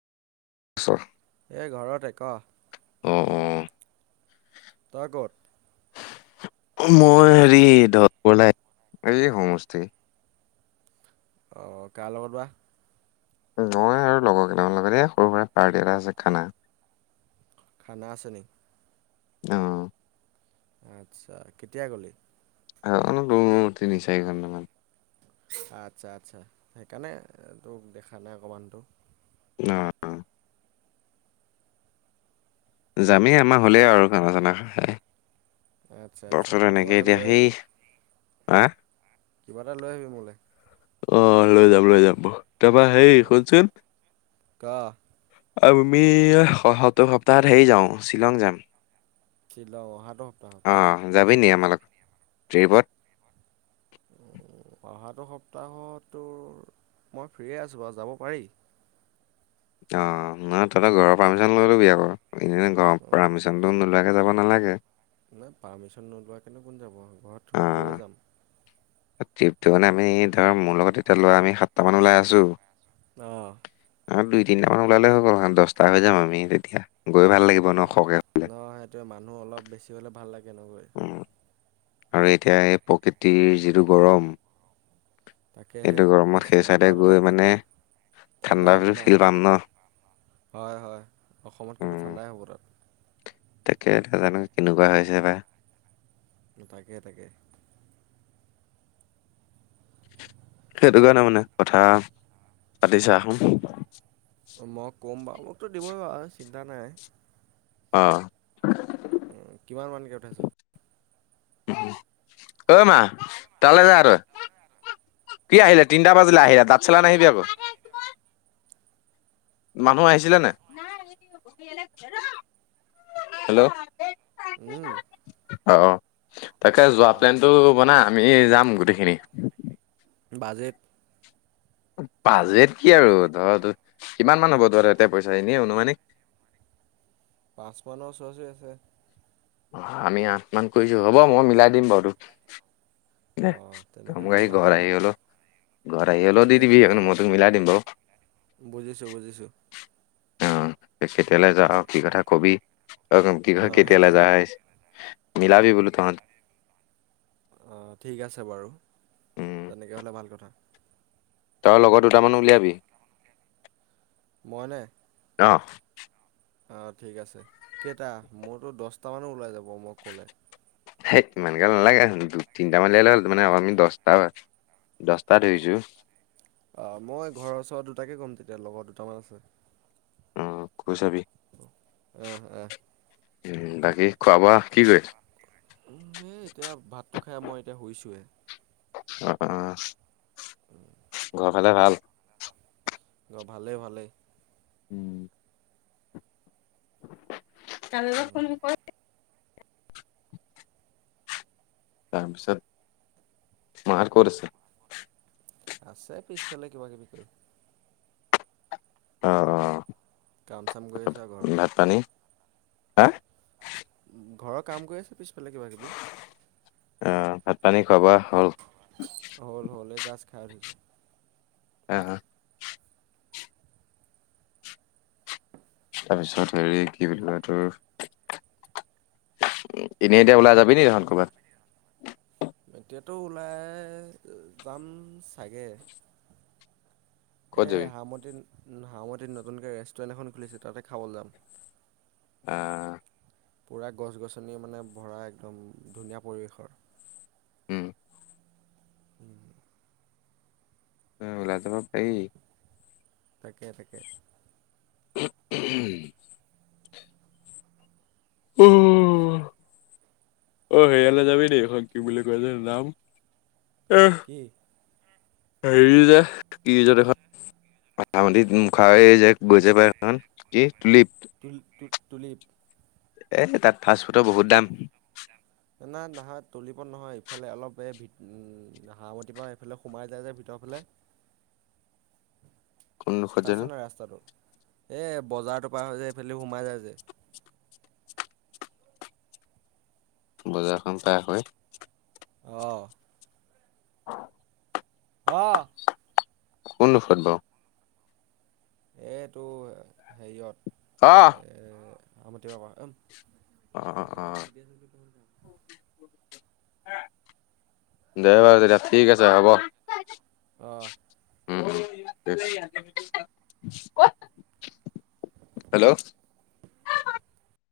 [inaudible] এই ঘৰতে ক'? অ', অ',। তই ক'ত? মই হেৰি [unintelligible] এই সমষ্টি অ', কাৰ লগত বা? মই আৰু লগৰ কেইটামান লগতে এই সৰু সুৰা পাৰ্টি এটা আছে খানা। খানা আছে নি? অ',। আচ্ছা, কেতিয়া গ'লি? [unintelligible] তিনি চাৰি ঘণ্টামান আচ্ছা-আচ্ছা সেইকাৰণে তোক দেখা নাই অকণমানটো। অ',। যামেই আমাৰ হ'লেই আৰু খানা চানা খ খাই। আচ্ছা-আচ্ছা তাৰপিছত কিবা এনেকে এটা এতিয়া লৈ সেই আহিবি। হা কিবা এটা লৈ আহিবি মোলৈ। আহ লৈ যাম। লৈ যাম। তাৰপা হেই অঁ, শুনচোন? ক আমি সত্তৰ সপ্তাহত হেৰি যাও শ্বিলং যাম। শ্বিল অহাটো সপ্তাহ? অ', যাবি নি আমাৰত ট্ৰিপত? অ', অহাটো সপ্তাহততোৰ মই ফ্ৰে আছোঁ বাৰু যাব পাৰি। অ', নহয় ততে ঘৰৰ পাৰ্মিশ্যন ল'লেতো বিয়া কৰ এনে অ'। পচনটো নোলোৱাকে যাব নালাগে। নাই। পাৰ্মিশন নোলোৱাকৈনে কোন যাব ঘৰত অ', গৈয়ে যাম। ট্ৰিপটো মানে আমি ধৰ মোৰ লগত এতিয়া লোৱা আমি সাতটা মান ওলাই আছো। অ' অ', দুই তিনিট মান ওলালে হৈ গল দহটা হৈ যাম আমি তেতিয়া গৈ ভাল লাগিব। ন সৰহকৈ হ'লে ন', সেইটোৱে মানুহ অলপ বেছি হ'লে ভাল লাগে ন গৈ? উম, আৰু এতিয়া এই প্ৰকৃতিৰ যিটো গৰম সেইটো গৰমত সেই তাকেহেছিল চাইডে তাত গৈ অলপ মানে ঠাণ্ডা হ'ব ন হয়-হয় অসমতকৈ উম, ঠাণ্ডাই হ'ব তাত। তাকে এটা জানো কেনেকুৱা হৈছে বা। তাকে-তাকে। সেইটো কাৰণে মানে কথা পাতিছা শোন। মই ক'ম বাৰু মোকতো দিবই বাৰ চিন্তা নাই। অ'। কিমান মমানকে উঠাইছ? ঐ, মা তালৈ যা তই কি, আহিলে তিনিটা বাজিলৈ আহিলে। তাঁত চেলা নাহিবি আকৌ মানুহ আহিছিলোনে হেল্ল' উম' অ', তাকে যোৱা অ'। প্লেনতটো বনাই আমি যাম গোটেইখিনি। বাজেট? পাজত কি আৰু তৰা কিমান মান হ'ব তহ ত ততে পইচা এনে অনুমানিক? পাঁচপন্ন ওচৰা-ওচৰি আছে। অ' আমি আঠ মান কৰিছো হ'ব মই মিলাই দিম বাৰু তোক। এহ অ', তেনেকে কাম হ'লে কৰি‌ ভাল ঘৰত‌ কথা। আহি গলো। ঘৰত আহি হলেও দি তাকে, দিবি তাকে মই অ'। তোক মিলাই দিম বাৰু। বুজিছোঁ, বুজিছোঁ। অ', তই কেতিয়ালৈ যা উম, কি কথা কবি অ' কি ক অ', কেতিয়ালৈ সেইটোৱে। যাৱ মিলাবি বোলো তহঁতে অ' ঠিক আছে বাৰু উম তেনেকে হলে ভাল কথা। তৰ লগৰ দুটামান উলিয়াবি। মই নে? অ' অ', ঠিক আছে কেইটা? মোৰটো দহটামানো ওলাই যাব মই ক'লে হেইত ইমান গাল নালাগে আৰু দুই তিনিটা মান ললে মানে আমি দহটা দহটা ধৰিছোঁ। অ', মই ঘৰৰ ওচৰৰ দুটাকে ক'ম তেতিয়া লগৰ দুটামান আছে। উম কৈ চাবি। অহ অহ উম বাকী খোৱা বোৱা কি কৰিছ? উম হ এতিয়া ভাতটো খাই মই এতিয়া শুইছোৱে। অ', অ' [inaudible] ঘৰ ফালে ভাল? অ', ভালেই ভালেই। [inaudible] তালৈ উম, ফোন কৰিলি তাৰপিছত মাহঁত ক'ত আছে? আছে পিছফালে কিবাকিবি কৰি। অ', অ' কাম চাম কৰি আছা ভাত পানী হা ঘৰৰ ঘৰৰ কাম কৰি আছে পিছ ফালে কিবা কিবি। অ', ভাত পানী খোৱা বোৱা হ'ল? হ'ল হ'ল এই জাষ্ট খাই উঠিছোঁ। অ', অ' তাৰপিছত হেৰি কি বুলি কয় তোৰ এনেই এতিয়া ওলাই যাবিনি তহঁত ক'বাত? এতিয়াটো ওলাই যাম চাগে ক'ত এই যাবি? হামতিত হামতিত নতুনকৈ ৰেষ্টুৰেণ্ট এখন খুলিছে তাতে খাবলৈ যাম। অ' পুৰা গছ গছনি মানে ভৰা একদম ধুনীয়া পৰিৱেশৰ। উম উম ওলাই যাব পাৰি। তাকে তাকে। উম অ', হেৰিয়ালে যাবি নি এইখন কি বুলি কয় যে নাম কি? হেৰি যে কি ৰিজৰ্ট এইখন [unintelligible] [unintelligible] তুল তুলিব এ তাত ফাষ্টফুডৰ বহুত দাম নাই নহয় তুলিবত নহয় ইফালে অলপ ভিত হামতিৰ পৰা সেইফালে সোমাই যায় যে ভিতৰফালে কোনডোখৰত চাইছ জানো নাই ৰাস্তাটো এই বজাৰটো পাৰ হৈ যে এইফালেদি সোমাই যায় যে বজাৰখন পাৰ হয় অ' [inaudible] অ' কোন দখত বাৰু এ'এইটো হেৰিয়ত অ' এ' হামতি মামা উম অ', অ'। অ'। [unintelligible] দে বাৰু তেতিয়া ঠিক আছে হ'ব। অ'। হেল্ল'? [inaudible]